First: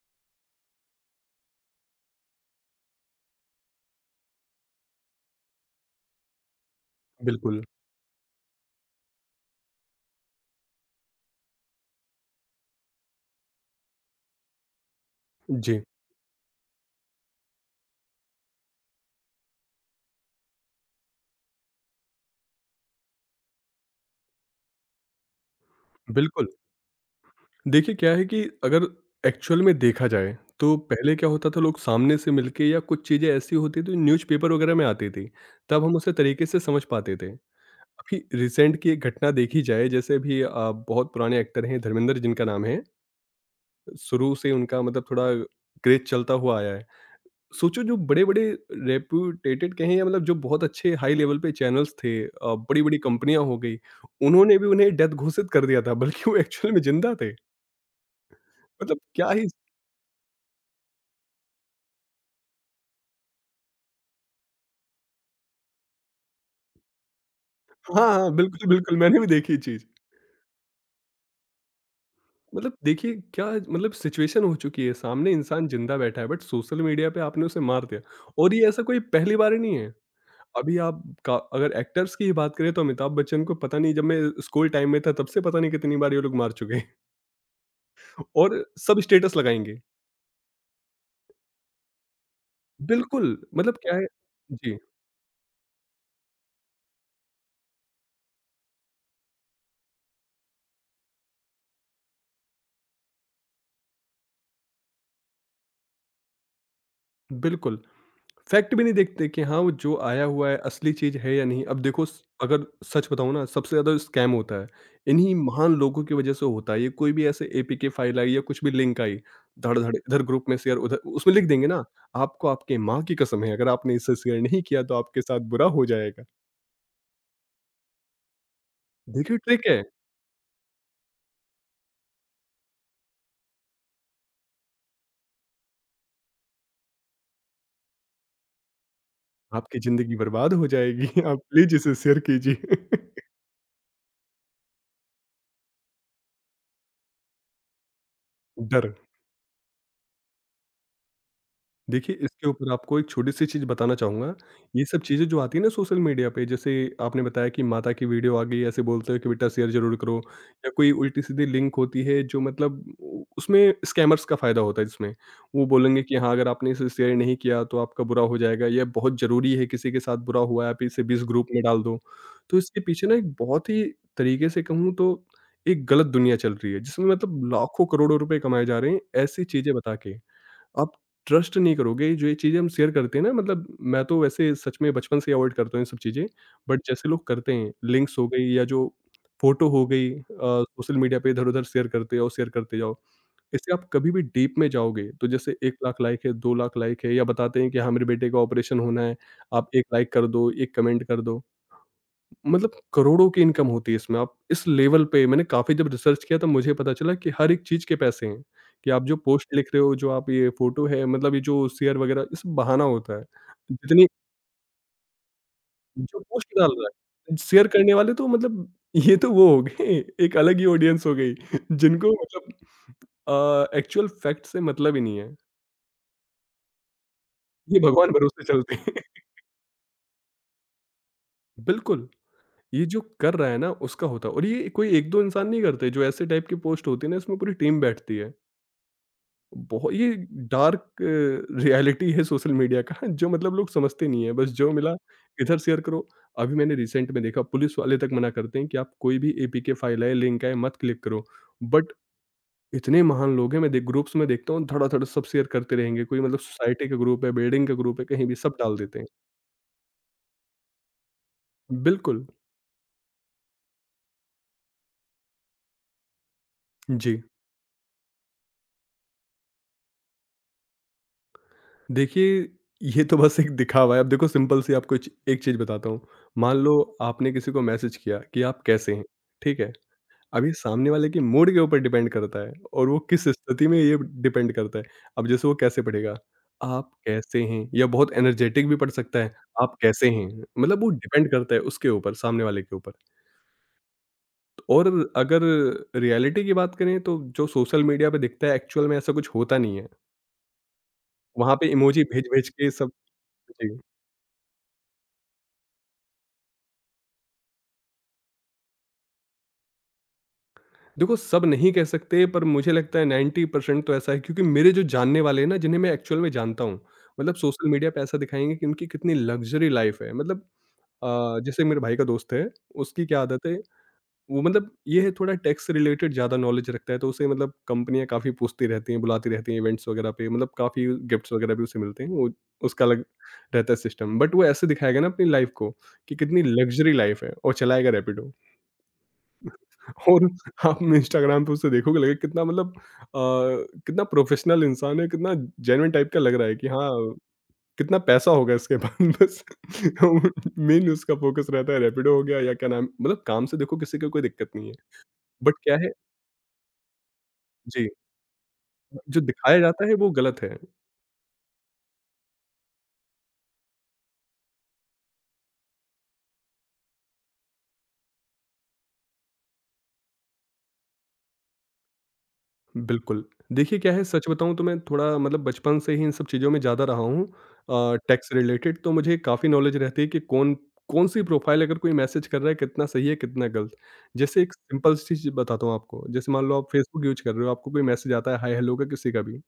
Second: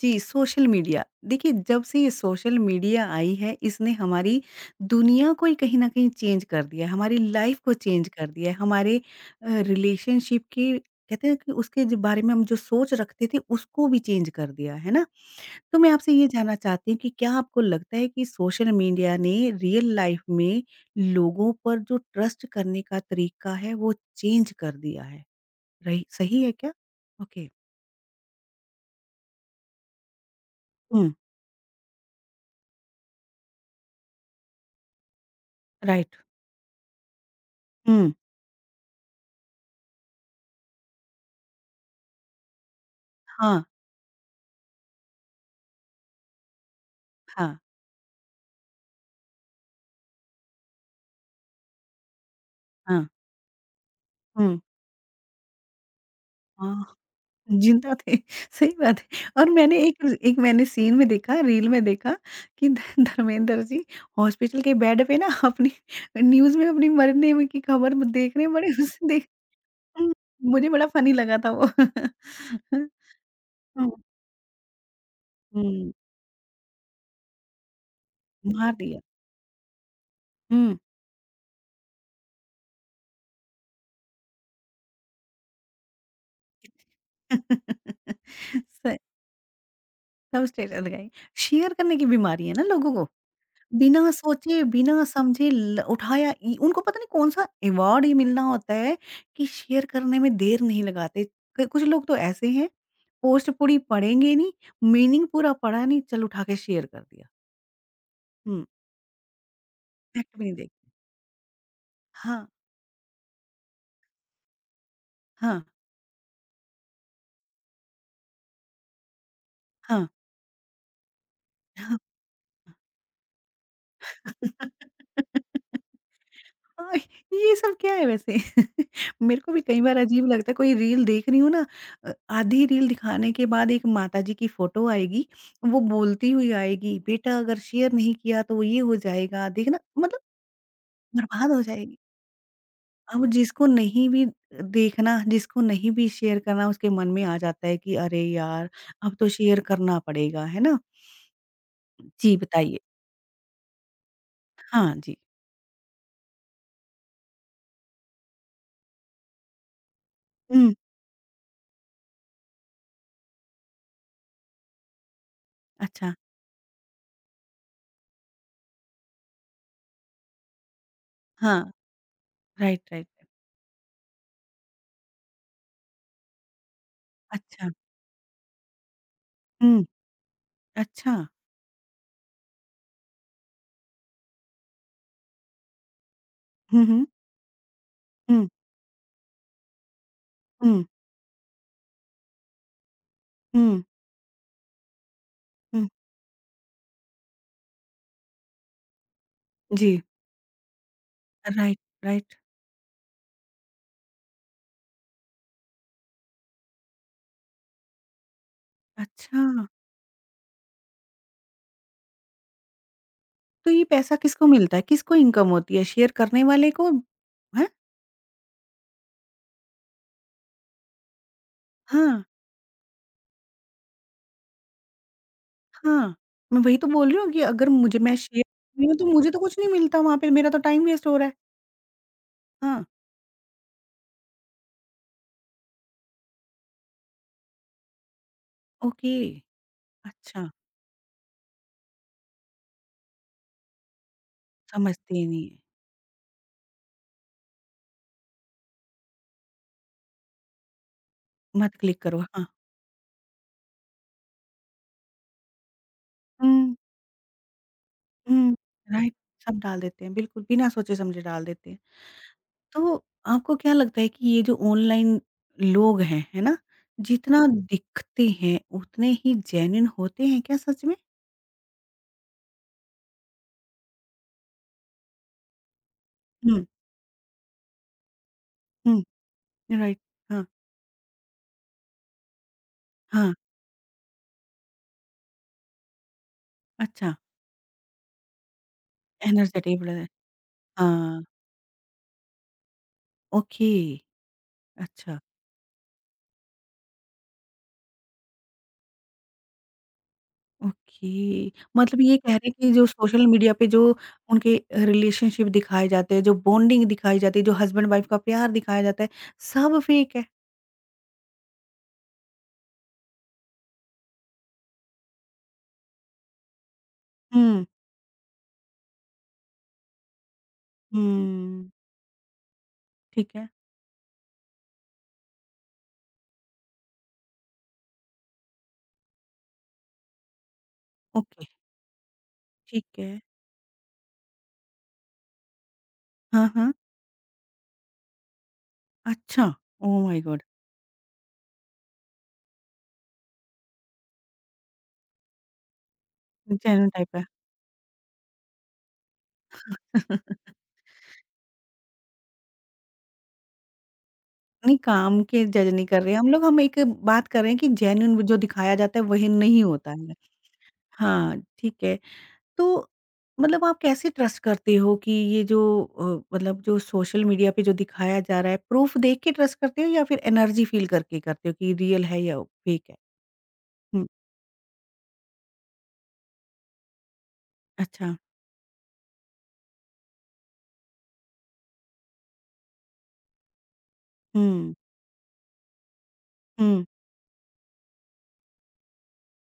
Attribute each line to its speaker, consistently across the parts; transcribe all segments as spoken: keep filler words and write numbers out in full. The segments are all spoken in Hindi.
Speaker 1: जी, सोशल मीडिया। देखिए, जब से ये सोशल मीडिया आई है, इसने हमारी दुनिया को ही कहीं न कहीं चेंज कर दिया है, हमारी लाइफ़
Speaker 2: बिल्कुल,
Speaker 1: को चेंज कर दिया है, हमारे अ, रिलेशनशिप के कहते हैं कि उसके जो बारे में हम जो सोच रखते थे, उसको भी चेंज कर दिया, है ना? तो
Speaker 2: जी,
Speaker 1: मैं आपसे ये जानना चाहती हूँ कि क्या आपको लगता है कि सोशल मीडिया ने रियल लाइफ़ में लोगों पर जो ट्रस्ट करने का तरीका है, वो चेंज कर दिया है? रही सही
Speaker 2: बिल्कुल।
Speaker 1: है क्या? ओके।
Speaker 2: देखिए क्या है कि अगर एक्चुअल में देखा जाए, तो
Speaker 1: हुँ,
Speaker 2: पहले क्या होता था, लोग सामने से मिलके या कुछ चीज़ें ऐसी होती थी, न्यूज़पेपर वगैरह में आती थी, तब हम उसे
Speaker 1: राइट।
Speaker 2: तरीके से समझ पाते थे।
Speaker 1: हुँ।
Speaker 2: अभी रिसेंट की एक घटना देखी जाए, जैसे अभी अ, बहुत पुराने एक्टर हैं धर्मेंद्र जिनका नाम है,
Speaker 1: हाँ,
Speaker 2: शुरू से उनका मतलब थोड़ा क्रेज़ चलता हुआ आया है।
Speaker 1: हाँ।
Speaker 2: सोचो, जो बड़े-बड़े रेप्यूटेटेड कहें या मतलब जो बहुत अच्छे हाई लेवल पे चैनल्स थे, अ, बड़ी-बड़ी
Speaker 1: हाँ।
Speaker 2: कंपनियाँ हो गई,
Speaker 1: हुँ।
Speaker 2: उन्होंने भी उन्हें डेथ घोषित कर दिया था, बल्कि वो एक्चुअल में
Speaker 1: हाँ,
Speaker 2: ज़िंदा थे।
Speaker 1: जिंदा थे। सही
Speaker 2: मतलब
Speaker 1: बात है।
Speaker 2: क्या ही।
Speaker 1: और मैंने एक एक मैंने सीन में देखा, रील में देखा कि ध धर्मेंद्र जी हॉस्पिटल के बेड पे ना अपनी न्यूज़ में अपनी मरने में की खबर
Speaker 2: हाँ, हाँ,
Speaker 1: देख रहे हैं बड़े।
Speaker 2: बिल्कुल, बिल्कुल
Speaker 1: उससे
Speaker 2: मैंने भी
Speaker 1: देख
Speaker 2: देखी ये चीज़।
Speaker 1: हुँ। मुझे बड़ा फनी लगा था वो।
Speaker 2: मतलब देखिए क्या
Speaker 1: हुँ।
Speaker 2: मतलब सिचुएशन हो चुकी है, सामने इंसान
Speaker 1: हुँ,
Speaker 2: ज़िंदा बैठा है बट सोशल मीडिया पे आपने उसे मार दिया, और ये
Speaker 1: मार
Speaker 2: ऐसा
Speaker 1: दिया।
Speaker 2: कोई पहली बार नहीं है।
Speaker 1: हुँ।
Speaker 2: अभी आप का अगर एक्टर्स की ही बात करें, तो अमिताभ बच्चन को पता नहीं जब मैं स्कूल टाइम में था तब से पता नहीं कितनी बार ये लोग मार चुके हैं और
Speaker 1: स
Speaker 2: सब स्टेटस लगाएँगे।
Speaker 1: सब स्टेटस लगाएँ। शेयर करने की बीमारी है ना लोगों को।
Speaker 2: बिल्कुल, मतलब क्या है।
Speaker 1: बिना सोचे,
Speaker 2: जी,
Speaker 1: बिना समझे ल उठाया इ उनको पता नहीं कौन-सा अवार्ड ही मिलना होता है कि शेयर करने में देर नहीं लगाते। क कुछ लोग तो ऐसे हैं, पोस्ट पूरी पढ़ेंगे नहीं, मीनिंग पूरा पढ़ा नहीं, चल उठा के शेयर कर दिया।
Speaker 2: बिल्कुल।
Speaker 1: हुँ,
Speaker 2: फैक्ट भी नहीं देखते कि हाँ, वो जो आया
Speaker 1: फैक्ट भी
Speaker 2: हुआ
Speaker 1: नहीं
Speaker 2: है
Speaker 1: देख
Speaker 2: असली चीज़ है या नहीं। अब देखो, स
Speaker 1: हाँ,
Speaker 2: अगर सच बताऊँ ना, सबसे ज़्यादा स्कैम होता है, इन्हीं
Speaker 1: हाँ,
Speaker 2: महान लोगों की वजह से होता है ये। कोई भी ऐसे एपीके फाइल आई या कुछ भी लिंक आई, धड़-धड़
Speaker 1: हाँ,
Speaker 2: इधर ग्रुप में शेयर, उधर उसमें लिख देंगे ना,
Speaker 1: हाँ।
Speaker 2: आपको आपके माँ की कसम है, अगर आपने इसे शेयर नहीं किया तो आपके साथ बुरा हो जाएगा।
Speaker 1: हाँ, ये सब क्या है वैसे?
Speaker 2: देखिए,
Speaker 1: मेरे को भी
Speaker 2: ट्रिक
Speaker 1: कई
Speaker 2: है,
Speaker 1: बार अजीब लगता है कोई रील देख रही हूँ ना। अ, आधी रील दिखाने के बाद एक माताजी की फ़ोटो आएगी, वो बोलती हुई आएगी, "बेटा अगर शेयर नहीं किया तो ये हो जाएगा, देखना।"
Speaker 2: आपकी ज़िंदगी
Speaker 1: मतलब
Speaker 2: बर्बाद हो जाएगी, आप
Speaker 1: बर्बाद हो
Speaker 2: प्लीज़ इसे
Speaker 1: जाएगी।
Speaker 2: शेयर कीजिए।
Speaker 1: अब जिसको नहीं भी देखना, जिसको नहीं भी शेयर करना उसके मन में आ जाता है कि अरे यार!
Speaker 2: डर।
Speaker 1: अब तो शेयर करना पड़ेगा, है ना?
Speaker 2: देखिए,
Speaker 1: जी,
Speaker 2: इसके ऊपर
Speaker 1: बताइए।
Speaker 2: आपको एक छोटी-सी चीज़ बताना चाहूँगा। ये
Speaker 1: हाँ
Speaker 2: सब
Speaker 1: जी।
Speaker 2: चीज़ें जो आती है ना सोशल मीडिया पे, जैसे आपने बताया कि माता की वीडियो आ गई, ऐसे बोलते हो कि बेटा शेयर ज़रूर करो, या
Speaker 1: हुँ,
Speaker 2: कोई उल्टी-सीधी लिंक होती है, जो मतलब उ उसमें स्कैमर्स का फ़ायदा होता है इसमें। वो बोलेंगे
Speaker 1: अच्छा।
Speaker 2: कि हाँ, अगर आपने इसे शेयर नहीं किया तो आपका बुरा हो जाएगा, यह बहुत ज़रूरी है, किसी के साथ बुरा हुआ है, आप इसे बीस ग्रुप
Speaker 1: हाँ,
Speaker 2: में डाल दो। तो इसके
Speaker 1: राइट,
Speaker 2: पीछे
Speaker 1: राइट,
Speaker 2: ना
Speaker 1: राइट।
Speaker 2: एक बहुत ही तरीके से कहूँ तो एक गलत दुनिया चल रही है, जिसमें मतलब
Speaker 1: अच्छा।
Speaker 2: लाखों करोड़ों रुपए कमाए जा रहे हैं, ऐसी चीज़ें
Speaker 1: हुँ,
Speaker 2: बता के। आप
Speaker 1: अच्छा।
Speaker 2: ट्रस्ट नहीं करोगे, जो ये चीज़ें हम शेयर करते हैं ना, मतलब मैं तो वैसे सच में बचपन से ही अवॉइड करता हूँ ये सब चीज़ें, बट
Speaker 1: हुँ, हुँ।
Speaker 2: जैसे लोग करते हैं, लिंक्स हो
Speaker 1: हुँ।
Speaker 2: गई या जो फ़ोटो हो गई, अ,
Speaker 1: हुँ,
Speaker 2: सोशल मीडिया पे इधर-उधर शेयर करते जाओ, शेयर करते जाओ। इससे
Speaker 1: हुँ,
Speaker 2: आप कभी भी डीप में जाओगे, तो जैसे एक
Speaker 1: हुँ।
Speaker 2: लाख लाइक है, दो लाख लाइक है, या बताते हैं कि हाँ, मेरे बेटे का ऑपरेशन होना है, आप एक
Speaker 1: जी।
Speaker 2: लाइक कर दो, एक कमेंट कर दो।
Speaker 1: Right, right.
Speaker 2: मतलब करोड़ों की इनकम होती है इसमें। आप इस लेवल पे, मैंने काफ़ी जब रिसर्च किया, तब मुझे पता चला कि हर एक चीज़ के पैसे हैं, कि आप जो
Speaker 1: अच्छा,
Speaker 2: पोस्ट लिख रहे हो, जो आप ये फ़ोटो है, मतलब ये जो शेयर वगैरह ये सब बहाना होता है।
Speaker 1: तो ये
Speaker 2: जितनी
Speaker 1: पैसा किसको मिलता है? किसको इनकम होती है? शेयर
Speaker 2: जो
Speaker 1: करने
Speaker 2: पोस्ट
Speaker 1: वाले
Speaker 2: डाल रहा
Speaker 1: को?
Speaker 2: है, शेयर
Speaker 1: हैं?
Speaker 2: करने वाले तो मतलब ये तो वो हो गए, एक अलग ही ऑडियंस हो गई जिनको
Speaker 1: हाँ,
Speaker 2: मतलब अ, एक्चुअल फैक्ट से मतलब ही नहीं है।
Speaker 1: हाँ। मैं वही तो बोल रही हूँ कि अगर
Speaker 2: ये
Speaker 1: मुझे
Speaker 2: भगवान
Speaker 1: मैं शेयर
Speaker 2: भरोसे चलते
Speaker 1: कर रही
Speaker 2: हैं।
Speaker 1: हूँ तो मुझे तो कुछ नहीं मिलता वहाँ पे, मेरा तो टाइम वेस्ट हो रहा है।
Speaker 2: बिल्कुल,
Speaker 1: हाँ,
Speaker 2: ये जो कर रहा है ना उसका होता है, और ये कोई एक-दो इंसान नहीं करते, जो ऐसे टाइप की पोस्ट होती है ना, इसमें पूरी टीम बैठती है।
Speaker 1: ओके,
Speaker 2: बहुत ये
Speaker 1: अच्छा,
Speaker 2: डार्क रियलिटी है सोशल मीडिया का, जो मतलब लोग समझते नहीं है, बस जो मिला
Speaker 1: समझते ही नहीं है।
Speaker 2: इधर शेयर करो। अभी मैंने रिसेंट में देखा, पुलिस वाले तक मना करते हैं कि आप कोई भी एपीके फाइल है, लिंक है, मत क्लिक करो,
Speaker 1: मत
Speaker 2: बट
Speaker 1: क्लिक करो, हाँ।
Speaker 2: इतने महान लोग हैं, मैं देख ग्रुप्स में देखता हूँ, धड़ाधड़ सब शेयर करते रहेंगे, कोई मतलब
Speaker 1: हुँ,
Speaker 2: सोसाइटी का ग्रुप है, बिल्डिंग का ग्रुप है, कहीं भी
Speaker 1: हुँ,
Speaker 2: सब डाल देते हैं।
Speaker 1: राइट, सब डाल देते हैं, बिल्कुल बिना सोचे-समझे डाल देते हैं।
Speaker 2: बिल्कुल।
Speaker 1: तो आपको क्या लगता है कि ये जो ऑनलाइन लोग हैं, है ना?
Speaker 2: जी।
Speaker 1: जितना दिखते हैं उतने ही जेन्युइन होते हैं क्या सच में?
Speaker 2: देखिए, ये तो बस एक दिखावा है। अब देखो, सिंपल सी आपको एक एक चीज बताता हूँ। मान
Speaker 1: हुँ,
Speaker 2: लो आपने किसी को मैसेज किया कि आप कैसे
Speaker 1: हुँ,
Speaker 2: हैं, ठीक है?
Speaker 1: राइट, हाँ,
Speaker 2: अब ये सामने वाले के मूड के ऊपर डिपेंड करता है, और वो किस
Speaker 1: हाँ,
Speaker 2: स्थिति में ये डिपेंड करता है। अब जैसे वो कैसे पढ़ेगा, आप
Speaker 1: अच्छा
Speaker 2: कैसे हैं? या बहुत एनर्जेटिक भी पढ़ सकता है, आप
Speaker 1: एनर्जेटिक ब्लर
Speaker 2: कैसे हैं? मतलब वो
Speaker 1: हाँ,
Speaker 2: डिपेंड करता है उसके ऊपर, सामने वाले के ऊपर।
Speaker 1: ओके,
Speaker 2: तो और
Speaker 1: अच्छा,
Speaker 2: अगर रियलिटी की बात करें, तो जो सोशल मीडिया पे दिखता है, एक्चुअल में ऐसा कुछ होता नहीं है।
Speaker 1: ओके।
Speaker 2: वहाँ पे
Speaker 1: मतलब
Speaker 2: इमोजी
Speaker 1: ये कह रहे
Speaker 2: भेज-भेज
Speaker 1: हैं
Speaker 2: के
Speaker 1: कि जो
Speaker 2: सब।
Speaker 1: सोशल मीडिया पे
Speaker 2: जी।
Speaker 1: जो उनके रिलेशनशिप दिखाए जाते हैं, जो बॉन्डिंग दिखाई जाती है, जो हस्बैंड वाइफ का प्यार दिखाया जाता है, सब फेक है।
Speaker 2: देखो सब नहीं कह सकते, पर मुझे लगता है नब्बे परसेंट तो ऐसा है, क्योंकि मेरे जो जानने वाले हैं ना, जिन्हें मैं एक्चुअल में जानता हूँ, मतलब
Speaker 1: हुँ,
Speaker 2: सोशल मीडिया पे ऐसा दिखाएंगे कि उनकी कितनी लग्जरी लाइफ है, मतलब अ, जैसे
Speaker 1: हुँ,
Speaker 2: मेरे भाई का दोस्त है, उसकी क्या
Speaker 1: ठीक
Speaker 2: आदत
Speaker 1: है,
Speaker 2: है, वो मतलब ये है, थोड़ा टैक्स रिलेटेड ज़्यादा नॉलेज रखता है, तो उसे मतलब कंपनियां काफ़ी पूछती रहती हैं, बुलाती रहती हैं इवेंट्स वगैरह पे, मतलब काफ़ी गिफ्ट्स
Speaker 1: ओके,
Speaker 2: वगैरह भी उसे मिलते हैं। वो उसका
Speaker 1: ठीक
Speaker 2: अलग
Speaker 1: है।
Speaker 2: रहता है सिस्टम, बट वो ऐसे दिखाएगा ना अपनी लाइफ को, कि कितनी
Speaker 1: हाँ, हाँ।
Speaker 2: लग्जरी लाइफ है, और चलाएगा रैपिडो।
Speaker 1: अच्छा! ओह माय
Speaker 2: और
Speaker 1: गॉड!
Speaker 2: आप इंस्टाग्राम पे उसे देखोगे, लगेगा कितना मतलब अ, कितना प्रोफेशनल इंसान है, कितना जेन्युइन टाइप का लग रहा है कि
Speaker 1: जेन्युइन
Speaker 2: हाँ,
Speaker 1: टाइप है।
Speaker 2: कितना पैसा होगा इसके पास। बस मेन उसका फ़ोकस रहता है, रैपिडो हो गया या क्या नाम, मतलब काम से देखो किसी को कोई दिक्कत नहीं है।
Speaker 1: नहीं, काम के
Speaker 2: बट
Speaker 1: जज
Speaker 2: क्या
Speaker 1: नहीं
Speaker 2: है।
Speaker 1: कर रहे हैं हम लोग, हम एक बात कर रहे हैं कि
Speaker 2: जी,
Speaker 1: जेन्युइन जो दिखाया जाता है
Speaker 2: जो
Speaker 1: वही
Speaker 2: दिखाया
Speaker 1: नहीं
Speaker 2: जाता
Speaker 1: होता
Speaker 2: है वो
Speaker 1: है।
Speaker 2: गलत है।
Speaker 1: हाँ, ठीक है। तो मतलब आप कैसे ट्रस्ट करते हो कि ये जो अ, मतलब जो सोशल मीडिया पे जो दिखाया जा रहा है, प्रूफ देख के ट्रस्ट करते हो या फिर एनर्जी फ़ील करके करते हो कि रियल है या फेक है?
Speaker 2: बिल्कुल। देखिए क्या है,
Speaker 1: हुँ,
Speaker 2: सच बताऊँ तो मैं थोड़ा मतलब बचपन से ही इन सब चीज़ों में ज़्यादा रहा हूँ, अ,
Speaker 1: अच्छा।
Speaker 2: टैक्स रिलेटेड तो मुझे काफ़ी नॉलेज रहती है कि कौन कौन-सी प्रोफ़ाइल अगर कोई मैसेज कर रहा है, कितना सही है, कितना गलत। जैसे एक
Speaker 1: हुँ,
Speaker 2: सिंपल सी चीज़ बताता हूँ आपको, जैसे मान लो आप
Speaker 1: हुँ।
Speaker 2: फेसबुक यूज़ कर रहे हो, आपको कोई मैसेज आता है हाय हेलो का, किसी का भी।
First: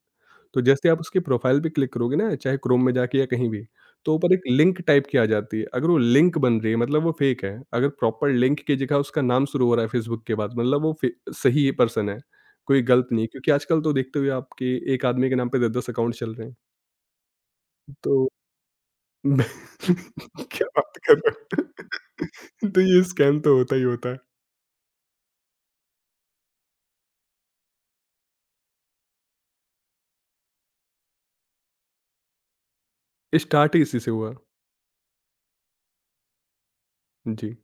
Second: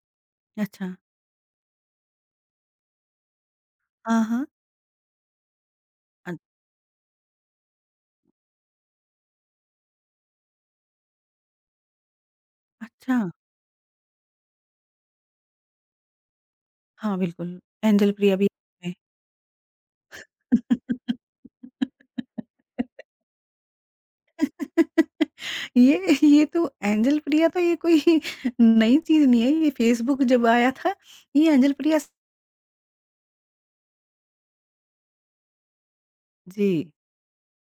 Speaker 2: तो
Speaker 1: अच्छा।
Speaker 2: जैसे आप उसकी प्रोफ़ाइल पे क्लिक करोगे ना, चाहे क्रोम में जाके या कहीं भी, तो
Speaker 1: हाँ,
Speaker 2: ऊपर एक
Speaker 1: हाँ।
Speaker 2: लिंक टाइप की आ जाती है। अगर वो
Speaker 1: अ,
Speaker 2: लिंक बन रही है, मतलब वो फ़ेक है। अगर प्रॉपर लिंक की जगह उसका नाम शुरू हो रहा है फेसबुक के बाद, मतलब वो फे सही पर्सन है, कोई गलत
Speaker 1: अच्छा।
Speaker 2: नहीं है। क्योंकि आजकल तो देखते हुए, आपके एक आदमी के नाम पे दस-दस अकाउंट चल रहे हैं।
Speaker 1: हाँ, बिल्कुल। एंजल
Speaker 2: तो
Speaker 1: प्रिया भी है।
Speaker 2: मैं- क्या बात कर रहे हो? तो ये स्कैम तो होता ही होता है।
Speaker 1: ये ये तो एंजल प्रिया तो ये कोई नई चीज़ नहीं है, ये फेसबुक जब आया था, ये एंजल प्रिया स
Speaker 2: स्टार्ट ही इसी से हुआ।
Speaker 1: जी,
Speaker 2: जी।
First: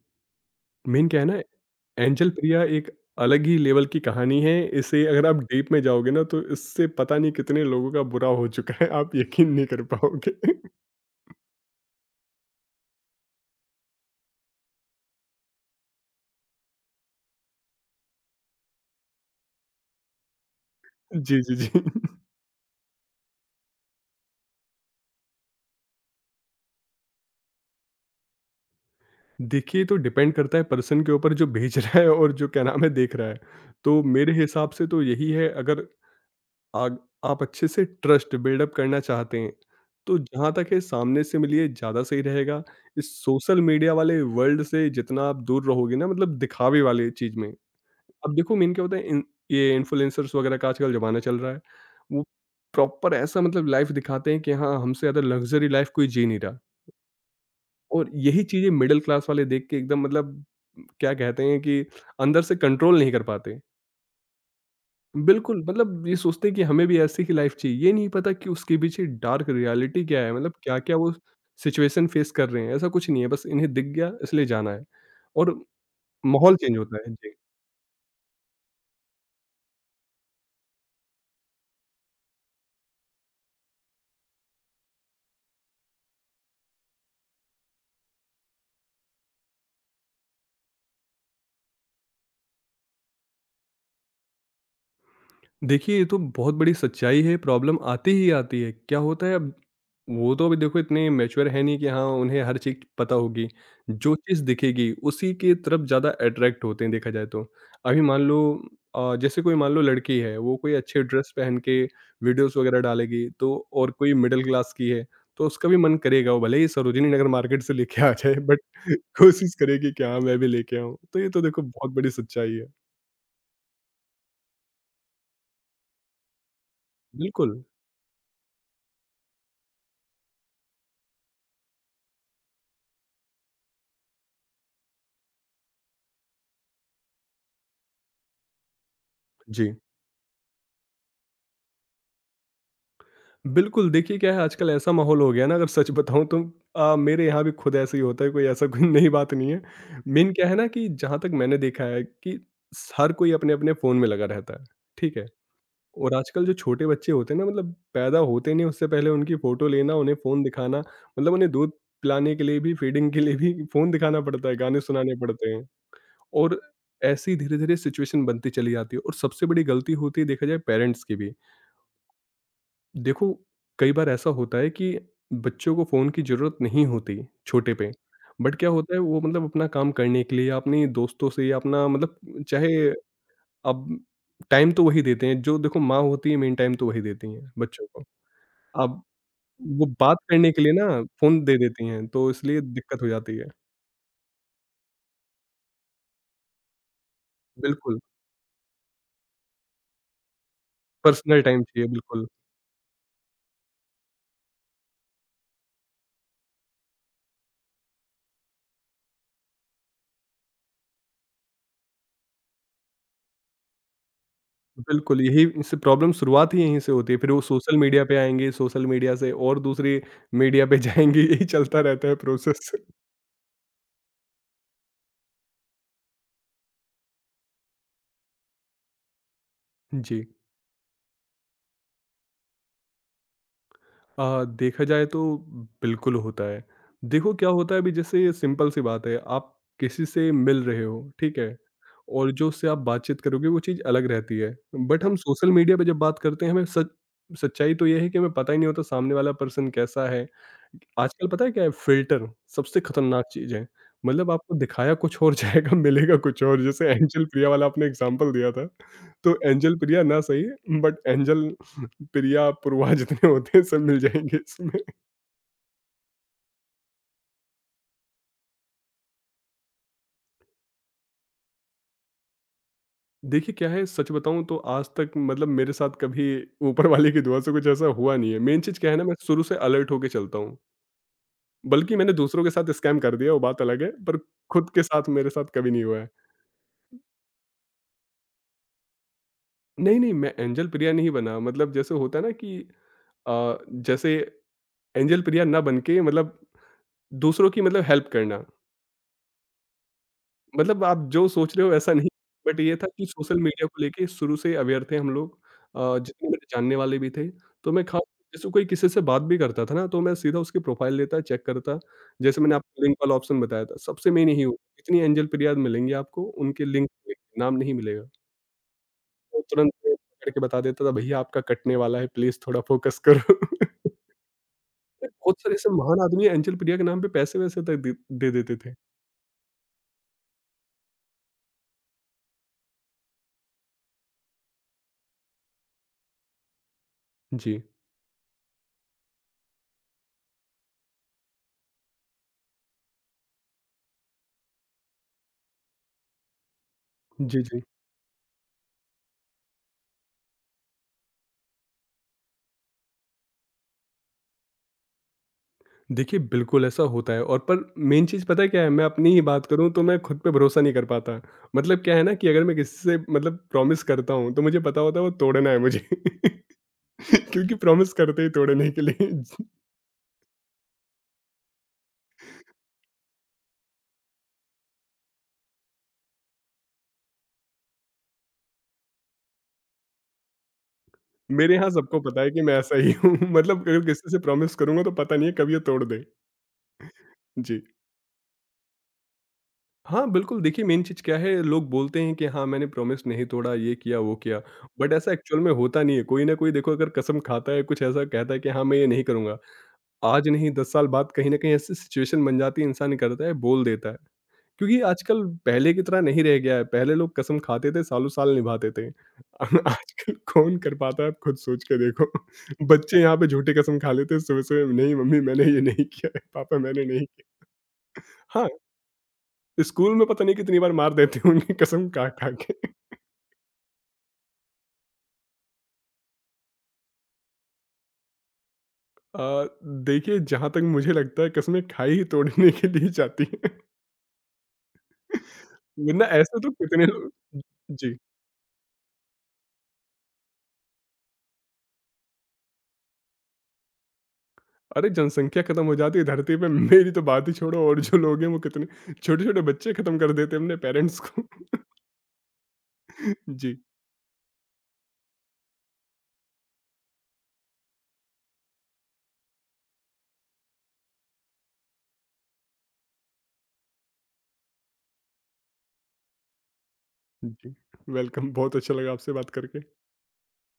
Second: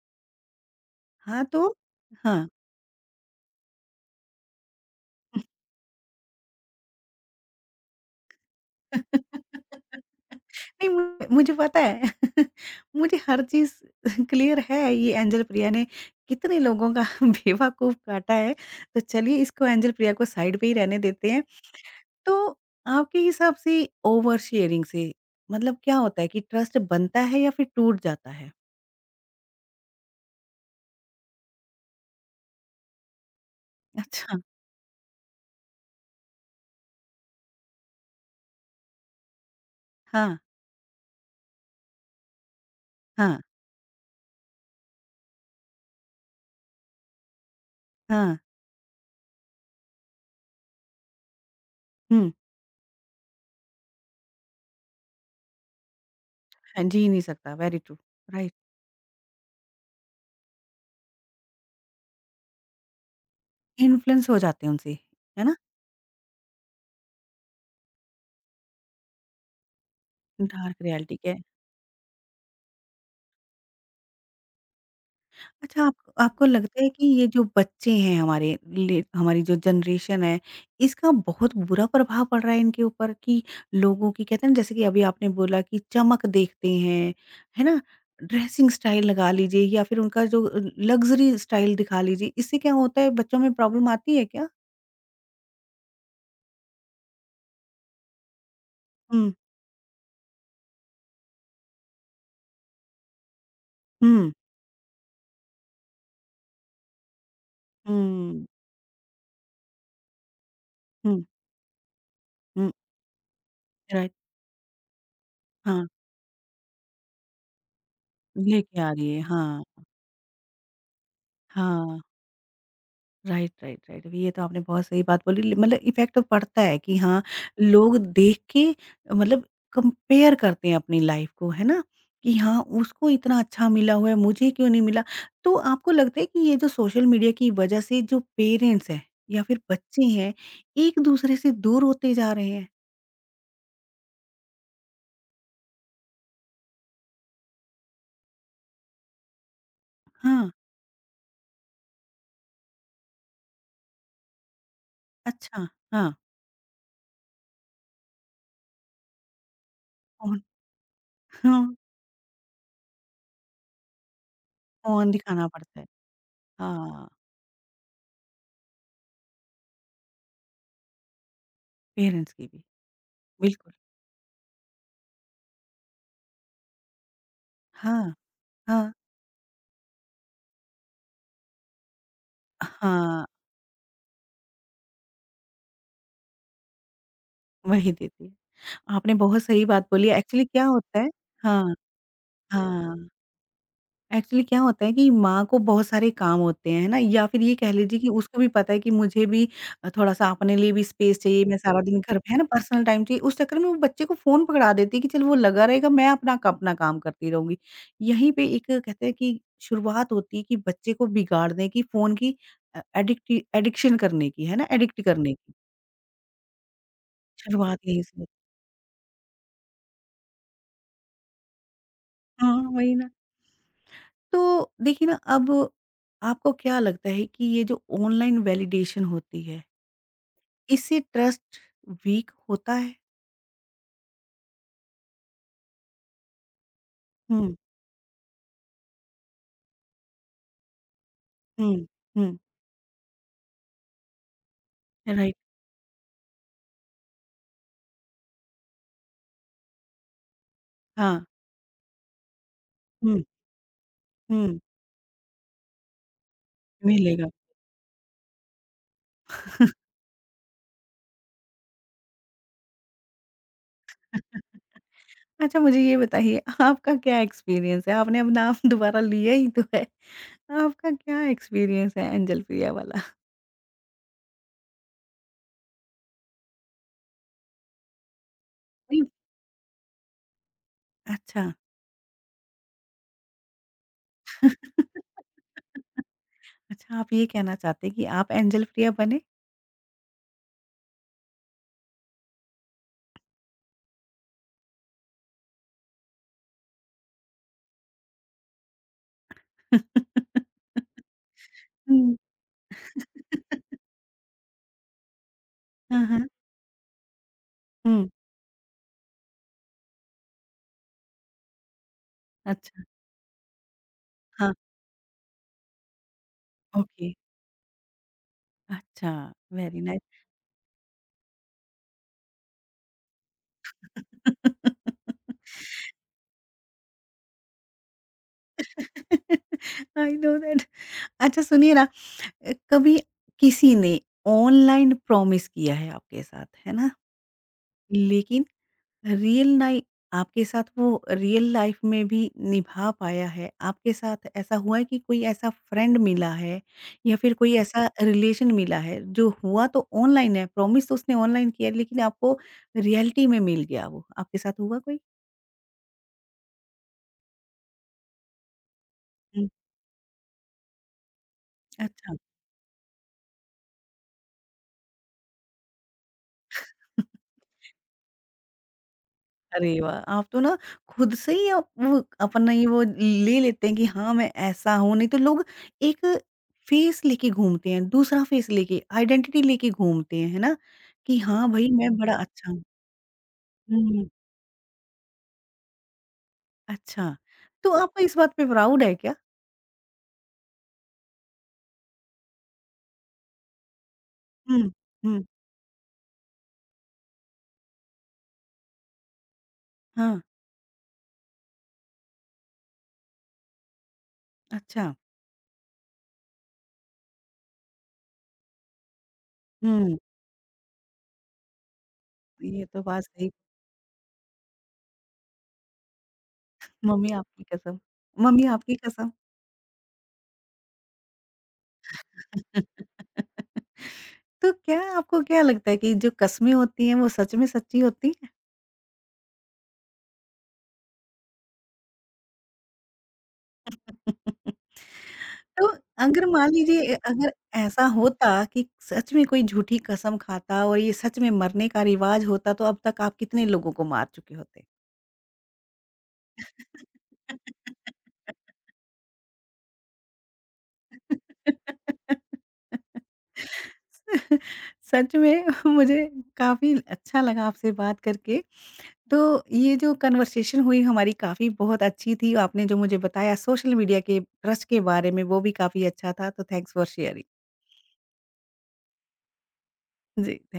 Speaker 2: मेन क्या है ना,
Speaker 1: हाँ तो
Speaker 2: एंजल
Speaker 1: हाँ।
Speaker 2: प्रिया एक अलग ही लेवल की कहानी है। इसे अगर आप डीप में जाओगे ना, तो इससे पता नहीं कितने लोगों का बुरा हो चुका है, आप यकीन नहीं कर पाओगे।
Speaker 1: नहीं मु मुझे पता है। मुझे हर चीज़ क्लियर है, ये एंजल प्रिया ने कितने लोगों का बेवकूफ़ काटा है, तो चलिए इसको एंजल प्रिया को साइड पे ही रहने देते
Speaker 2: जी,
Speaker 1: हैं।
Speaker 2: जी, जी।
Speaker 1: तो आपके हिसाब से ओवर शेयरिंग से मतलब क्या होता है कि ट्रस्ट बनता है या फिर टूट जाता है?
Speaker 2: देखिए, ये तो डिपेंड करता है पर्सन के ऊपर, जो भेज रहा है और जो क्या नाम है देख रहा है। तो मेरे
Speaker 1: अच्छा,
Speaker 2: हिसाब से तो यही है, अगर आग आप अच्छे से ट्रस्ट बिल्ड अप करना चाहते हैं, तो
Speaker 1: हाँ,
Speaker 2: जहाँ तक है, सामने से मिलिए, ज़्यादा सही रहेगा। इस
Speaker 1: हाँ,
Speaker 2: सोशल मीडिया वाले वर्ल्ड से जितना आप दूर रहोगे ना, मतलब दिखावे वाले चीज़ में। अब
Speaker 1: हाँ,
Speaker 2: देखो, मेन क्या होता है, इन ये इन्फ्लुएंसर्स वगैरह का आजकल ज़माना चल रहा है। वो
Speaker 1: हुँ,
Speaker 2: प्रॉपर ऐसा मतलब लाइफ़ दिखाते हैं कि हाँ, हमसे ज़्यादा लग्ज़री लाइफ़ कोई जी नहीं रहा,
Speaker 1: हाँ, जी नहीं सकता, वेरी ट्रू,
Speaker 2: और यही
Speaker 1: राइट।
Speaker 2: चीज़ें मिडल क्लास वाले देख के एकदम मतलब क्या कहते हैं कि अंदर से कंट्रोल नहीं कर पाते।
Speaker 1: इन्फ्लुएंस हो जाते हैं उनसे, है ना?
Speaker 2: बिल्कुल, मतलब ये सोचते हैं कि हमें भी ऐसी ही लाइफ़ चाहिए। ये नहीं पता कि उसके पीछे डार्क रियलिटी क्या है, मतलब
Speaker 1: डार्क
Speaker 2: क्या-क्या वो
Speaker 1: रियलिटी के
Speaker 2: सिचुएशन फेस कर रहे हैं। ऐसा कुछ नहीं है, बस इन्हें दिख गया इसलिए जाना है, और
Speaker 1: अच्छा, आप आपको
Speaker 2: माहौल चेंज
Speaker 1: लगता है
Speaker 2: होता
Speaker 1: कि
Speaker 2: है।
Speaker 1: ये
Speaker 2: जी।
Speaker 1: जो बच्चे हैं हमारे ले हमारी जो जनरेशन है, इसका बहुत बुरा प्रभाव पड़ रहा है इनके ऊपर कि लोगों की कहते हैं ना जैसे कि अभी आपने बोला कि चमक देखते हैं, है ना? ड्रेसिंग स्टाइल लगा लीजिए या फिर उनका जो अ, लग्ज़री स्टाइल दिखा लीजिए, इससे क्या होता है बच्चों में प्रॉब्लम आती है क्या?
Speaker 2: देखिए, ये तो बहुत बड़ी सच्चाई है, प्रॉब्लम आती ही आती है। क्या होता
Speaker 1: हुँ,
Speaker 2: है, अब वो तो अभी देखो इतने मैच्योर है नहीं कि हाँ, उन्हें हर चीज़ पता होगी। जो
Speaker 1: हुँ,
Speaker 2: चीज़ दिखेगी, उसी के तरफ ज़्यादा अट्रैक्ट होते हैं, देखा जाए तो। अभी मान लो
Speaker 1: हुँ,
Speaker 2: अ, जैसे कोई मान लो लड़की है, वो कोई अच्छे
Speaker 1: हुँ,
Speaker 2: ड्रेस पहन के वीडियोज़
Speaker 1: हुँ,
Speaker 2: वगैरह डालेगी, तो और
Speaker 1: राइट
Speaker 2: कोई मिडल क्लास की है, तो उसका भी
Speaker 1: हाँ,
Speaker 2: मन करेगा, वो भले ही सरोजिनी नगर मार्केट से लेके आ जाए, बट
Speaker 1: लेके आ रही है,
Speaker 2: कोशिश
Speaker 1: हाँ,
Speaker 2: करेगी कि हाँ, मैं भी लेके आऊँ। तो ये तो देखो बहुत
Speaker 1: हाँ।
Speaker 2: बड़ी सच्चाई है।
Speaker 1: Right, right, right. ये तो आपने बहुत सही बात बोली ल मतलब इफ़ेक्ट पड़ता है कि हाँ,
Speaker 2: बिल्कुल।
Speaker 1: लोग देख के मतलब कंपेयर करते हैं अपनी लाइफ़ को, है ना? कि हाँ, उसको इतना अच्छा मिला हुआ है, मुझे क्यों नहीं मिला? तो आपको लगता है कि ये जो सोशल मीडिया की वजह से जो पेरेंट्स हैं या फिर
Speaker 2: जी।
Speaker 1: बच्चे हैं, एक-दूसरे से दूर होते जा रहे हैं?
Speaker 2: बिल्कुल, देखिए क्या है, आजकल ऐसा माहौल हो गया है ना, अगर सच बताऊँ तो अ, मेरे यहाँ भी खुद ऐसा ही होता है, कोई ऐसा कोई नई बात नहीं है। मेन क्या
Speaker 1: हाँ,
Speaker 2: है ना, कि जहाँ तक मैंने देखा है कि स हर कोई अपने-अपने फ़ोन में लगा रहता है, ठीक है?
Speaker 1: अच्छा, हाँ,
Speaker 2: और आजकल जो छोटे बच्चे होते हैं ना मतलब पैदा होते ही नहीं उससे पहले उनकी फ़ोटो लेना, उन्हें
Speaker 1: फ़ोन
Speaker 2: फ़ोन दिखाना, मतलब
Speaker 1: हाँ,
Speaker 2: उन्हें दूध पिलाने के लिए भी, फ़ीडिंग के लिए भी फ़ोन दिखाना पड़ता है, गाने
Speaker 1: फ़ोन
Speaker 2: सुनाने
Speaker 1: दिखाना
Speaker 2: पड़ते हैं
Speaker 1: पड़ता है।
Speaker 2: और
Speaker 1: हाँ,
Speaker 2: ऐसे ही धीरे-धीरे सिचुएशन बनती चली जाती है और सबसे बड़ी गलती होती है देखा जाए पेरेंट्स की भी।
Speaker 1: पेरेंट्स की भी,
Speaker 2: देखो,
Speaker 1: बिल्कुल।
Speaker 2: कई बार ऐसा होता है कि बच्चों को फ़ोन की ज़रूरत नहीं होती, छोटे पे।
Speaker 1: हाँ,
Speaker 2: बट क्या
Speaker 1: हाँ,
Speaker 2: होता है वो मतलब अपना काम करने के लिए या अपने दोस्तों से या अपना मतलब चाहे
Speaker 1: हाँ,
Speaker 2: अब टाइम तो वही देते हैं, जो देखो माँ होती है मेन टाइम तो वही देती हैं बच्चों
Speaker 1: वही
Speaker 2: को।
Speaker 1: देती है।
Speaker 2: अब
Speaker 1: आपने बहुत सही बात
Speaker 2: वो
Speaker 1: बोली है।
Speaker 2: बात
Speaker 1: एक्चुअली
Speaker 2: करने के
Speaker 1: क्या
Speaker 2: लिए ना
Speaker 1: होता है
Speaker 2: फ़ोन दे
Speaker 1: हाँ,
Speaker 2: देती हैं, तो इसलिए दिक्कत
Speaker 1: हाँ।
Speaker 2: हो जाती है।
Speaker 1: एक्चुअली क्या होता है कि माँ को बहुत सारे काम होते हैं, है ना? या फिर ये कह लीजिए
Speaker 2: बिल्कुल,
Speaker 1: कि उसको भी पता है कि मुझे भी अ, थोड़ा-सा अपने लिए भी स्पेस
Speaker 2: पर्सनल
Speaker 1: चाहिए, मैं
Speaker 2: टाइम
Speaker 1: सारा
Speaker 2: चाहिए,
Speaker 1: दिन घर
Speaker 2: बिल्कुल।
Speaker 1: पे है ना, पर्सनल टाइम चाहिए। उस चक्कर में वो बच्चे को फ़ोन पकड़ा देती है कि चल वो लगा रहेगा, मैं अपना क अपना काम करती रहूँगी। यहीं पे एक कहते हैं कि शुरुआत होती है कि बच्चे को बिगाड़ने की, फ़ोन की अ, एडिक्टी एडिक्शन करने की, है ना? एडिक्ट
Speaker 2: बिल्कुल,
Speaker 1: करने
Speaker 2: यही
Speaker 1: की।
Speaker 2: इससे प्रॉब्लम शुरुआत ही यहीं से होती है, फिर वो सोशल
Speaker 1: शुरुआत यहीं
Speaker 2: मीडिया पे
Speaker 1: से होती है।
Speaker 2: आएँगे, सोशल मीडिया से और दूसरी मीडिया पे जाएँगे, यही चलता रहता है
Speaker 1: हाँ,
Speaker 2: प्रोसेस।
Speaker 1: वही ना। तो देखिए ना अब आपको क्या लगता है कि ये जो ऑनलाइन वैलिडेशन होती है,
Speaker 2: जी।
Speaker 1: इससे ट्रस्ट वीक होता है?
Speaker 2: अ, देखा जाए तो बिल्कुल होता है। देखो क्या
Speaker 1: हुँ,
Speaker 2: होता है अभी जैसे ये सिंपल सी बात है, आप किसी से मिल रहे हो, ठीक है?
Speaker 1: हुँ,
Speaker 2: और
Speaker 1: हुँ,
Speaker 2: जो उससे आप बातचीत करोगे वो चीज़ अलग रहती है। बट हम
Speaker 1: राइट
Speaker 2: सोशल मीडिया पे जब बात करते हैं हमें सच सच्चाई तो ये है कि हमें पता ही नहीं होता सामने वाला पर्सन कैसा है।
Speaker 1: हाँ,
Speaker 2: आजकल पता है क्या है फ़िल्टर सबसे
Speaker 1: हुँ,
Speaker 2: खतरनाक चीज़ है। मतलब आपको
Speaker 1: हुँ,
Speaker 2: दिखाया कुछ और जाएगा मिलेगा कुछ और जैसे एंजल
Speaker 1: मिलेगा।
Speaker 2: प्रिया वाला आपने एग्ज़ाम्पल दिया था। तो एंजल प्रिया ना सही बट एंजल प्रिया, पूर्वा जितने होते हैं सब मिल जाएँगे इसमें।
Speaker 1: अच्छा मुझे ये बताइए आपका क्या एक्सपीरियंस है? आपने अब नाम दोबारा लिया ही तो है। आपका क्या एक्सपीरियंस है एंजल प्रिया वाला?
Speaker 2: देखिए क्या है सच बताऊँ तो आज तक मतलब मेरे साथ कभी ऊपर वाले की दुआ से कुछ ऐसा हुआ नहीं है। मेन चीज़ क्या है
Speaker 1: नहीं
Speaker 2: ना मैं शुरू से अलर्ट होके चलता हूँ।
Speaker 1: अच्छा।
Speaker 2: बल्कि मैंने दूसरों के साथ स्कैम कर दिया वो बात अलग है, पर खुद के साथ मेरे साथ कभी नहीं हुआ है।
Speaker 1: अच्छा आप ये कहना चाहते हैं कि आप एंजल प्रिया बने?
Speaker 2: नहीं, नहीं मैं एंजल प्रिया नहीं बना मतलब जैसे होता है ना कि अ, जैसे एंजल प्रिया ना बन के मतलब दूसरों की मतलब हेल्प करना। मतलब आप जो सोच रहे हो वैसा नहीं,
Speaker 1: हुँ।
Speaker 2: बट ये था कि सोशल मीडिया को लेके शुरू से ही अवेयर थे हम लोग। अ,
Speaker 1: हाँ, हाँ,
Speaker 2: जितने मेरे जानने वाले भी थे, तो मैं खास
Speaker 1: हुँ,
Speaker 2: जैसे कोई किसी से बात भी करता था ना, तो मैं सीधा उसकी प्रोफाइल लेता, चेक करता। जैसे मैंने आपको
Speaker 1: अच्छा,
Speaker 2: लिंक वाला ऑप्शन बताया था, सबसे मेन यही
Speaker 1: हाँ।
Speaker 2: हुआ, जितनी एंजल फ़रियाद मिलेंगी आपको, उनके लिंक
Speaker 1: ओके,
Speaker 2: मिलेंगे, नाम नहीं मिलेगा।
Speaker 1: अच्छा,
Speaker 2: तो तुरंत
Speaker 1: वेरी
Speaker 2: मैं
Speaker 1: नाइस।
Speaker 2: पकड़ के बता देता था, भैया आपका कटने वाला है, प्लीज़ थोड़ा फ़ोकस करो। बहुत सारे ऐसे महान आदमी एंजल फ़रिया के नाम पे पैसे-वैसे तक दे दे देते थे।
Speaker 1: I know that. अच्छा सुनिए ना, अ, कभी किसी ने ऑनलाइन प्रॉमिस किया है आपके साथ, है ना?
Speaker 2: जी।
Speaker 1: लेकिन रियल नाइ आपके साथ वो रियल लाइफ में भी निभा पाया है? आपके साथ ऐसा हुआ है कि कोई ऐसा फ्रेंड मिला है या फिर
Speaker 2: जी,
Speaker 1: कोई
Speaker 2: जी।
Speaker 1: ऐसा रिलेशन मिला है जो हुआ तो ऑनलाइन है, प्रॉमिस तो उसने ऑनलाइन किया है लेकिन आपको रियलिटी में मिल गया वो, आपके साथ हुआ कोई?
Speaker 2: देखिए, बिल्कुल ऐसा होता है और पर मेन चीज़ पता है क्या है? मैं अपनी ही बात
Speaker 1: हुँ,
Speaker 2: करूँ तो मैं खुद पे भरोसा नहीं कर पाता। मतलब क्या है
Speaker 1: अच्छा।
Speaker 2: ना कि अगर मैं किसी से मतलब प्रॉमिस करता हूँ तो मुझे पता होता है वो तोड़ना है मुझे। क्योंकि प्रॉमिस करते ही तोड़ने के लिए
Speaker 1: अरे वाह! आप तो ना खुद से ही आप वो अपना ये वो ले लेते हैं कि हाँ, मैं ऐसा हूँ, नहीं तो लोग एक फेस लेके घूमते हैं, दूसरा फेस लेके, आइडेंटिटी लेके घूमते हैं, है ना? कि हाँ
Speaker 2: मेरे
Speaker 1: भाई,
Speaker 2: यहाँ
Speaker 1: मैं
Speaker 2: सबको
Speaker 1: बड़ा
Speaker 2: पता है कि
Speaker 1: अच्छा
Speaker 2: मैं
Speaker 1: हूँ।
Speaker 2: ऐसा ही हूँ। मतलब अगर
Speaker 1: हुँ,
Speaker 2: किसी से प्रॉमिस करूँगा तो पता नहीं है कब ये तोड़ दे।
Speaker 1: अच्छा।
Speaker 2: जी।
Speaker 1: तो आपको इस बात पे प्राउड है क्या?
Speaker 2: हाँ, बिल्कुल देखिए मेन चीज़ क्या है लोग बोलते हैं कि हाँ, मैंने प्रॉमिस नहीं तोड़ा, ये किया, वो किया।
Speaker 1: हुँ,
Speaker 2: बट ऐसा
Speaker 1: हुँ,
Speaker 2: एक्चुअल में होता नहीं है। कोई न कोई देखो अगर कसम खाता है, कुछ ऐसा कहता है कि हाँ, मैं ये नहीं करूँगा।
Speaker 1: हाँ,
Speaker 2: आज नहीं दस साल बाद कहीं न कहीं ऐसी सिचुएशन बन जाती है, इंसान करता है, बोल देता है। क्योंकि
Speaker 1: अच्छा।
Speaker 2: आजकल पहले की तरह नहीं रह गया है, पहले लोग कसम खाते थे, सालों-साल निभाते थे।
Speaker 1: हुँ,
Speaker 2: आजकल कौन कर पाता है, आप खुद सोच के देखो।
Speaker 1: ये तो
Speaker 2: बच्चे
Speaker 1: बात
Speaker 2: यहाँ पे
Speaker 1: सही
Speaker 2: झूठी कसम खा लेते हैं सुबह-सुबह, "नहीं मम्मी मैंने ये नहीं किया है, पापा मैंने नहीं
Speaker 1: मम्मी
Speaker 2: किया।"
Speaker 1: आपकी कसम, मम्मी
Speaker 2: हाँ,
Speaker 1: आपकी कसम।
Speaker 2: स्कूल में पता नहीं कितनी बार मार देते होंगे कसम खा-खा के।
Speaker 1: तो क्या आपको क्या लगता है कि जो कस्में होती हैं, वो सच में सच्ची होती? हैं?
Speaker 2: अ, देखिए जहाँ तक मुझे लगता है, कसमें खाई ही तोड़ने के लिए जाती हैं।
Speaker 1: तो
Speaker 2: वरना
Speaker 1: अगर
Speaker 2: ऐसे
Speaker 1: मान
Speaker 2: तो कितने
Speaker 1: लीजिए
Speaker 2: लोग
Speaker 1: अगर ऐसा
Speaker 2: जी।
Speaker 1: होता कि सच में कोई झूठी कसम खाता और ये सच में मरने का रिवाज होता तो अब तक आप कितने लोगों को मार चुके होते?
Speaker 2: अरे जनसंख्या खत्म हो जाती है धरती पे मेरी तो बात ही छोड़ो और जो लोग हैं वो कितने छोटे-छोटे बच्चे खत्म कर देते हैं अपने पेरेंट्स को। जी,
Speaker 1: सच में मुझे काफ़ी अच्छा लगा आपसे बात करके। तो ये जो कन्वर्सेशन हुई हमारी काफ़ी बहुत अच्छी थी। आपने जो मुझे बताया सोशल मीडिया के ट्रस्ट के बारे में वो भी काफ़ी अच्छा था। तो थैंक्स फॉर शेयरिंग।
Speaker 2: जी। वेलकम बहुत अच्छा लगा आपसे बात करके।
Speaker 1: जी, थैंक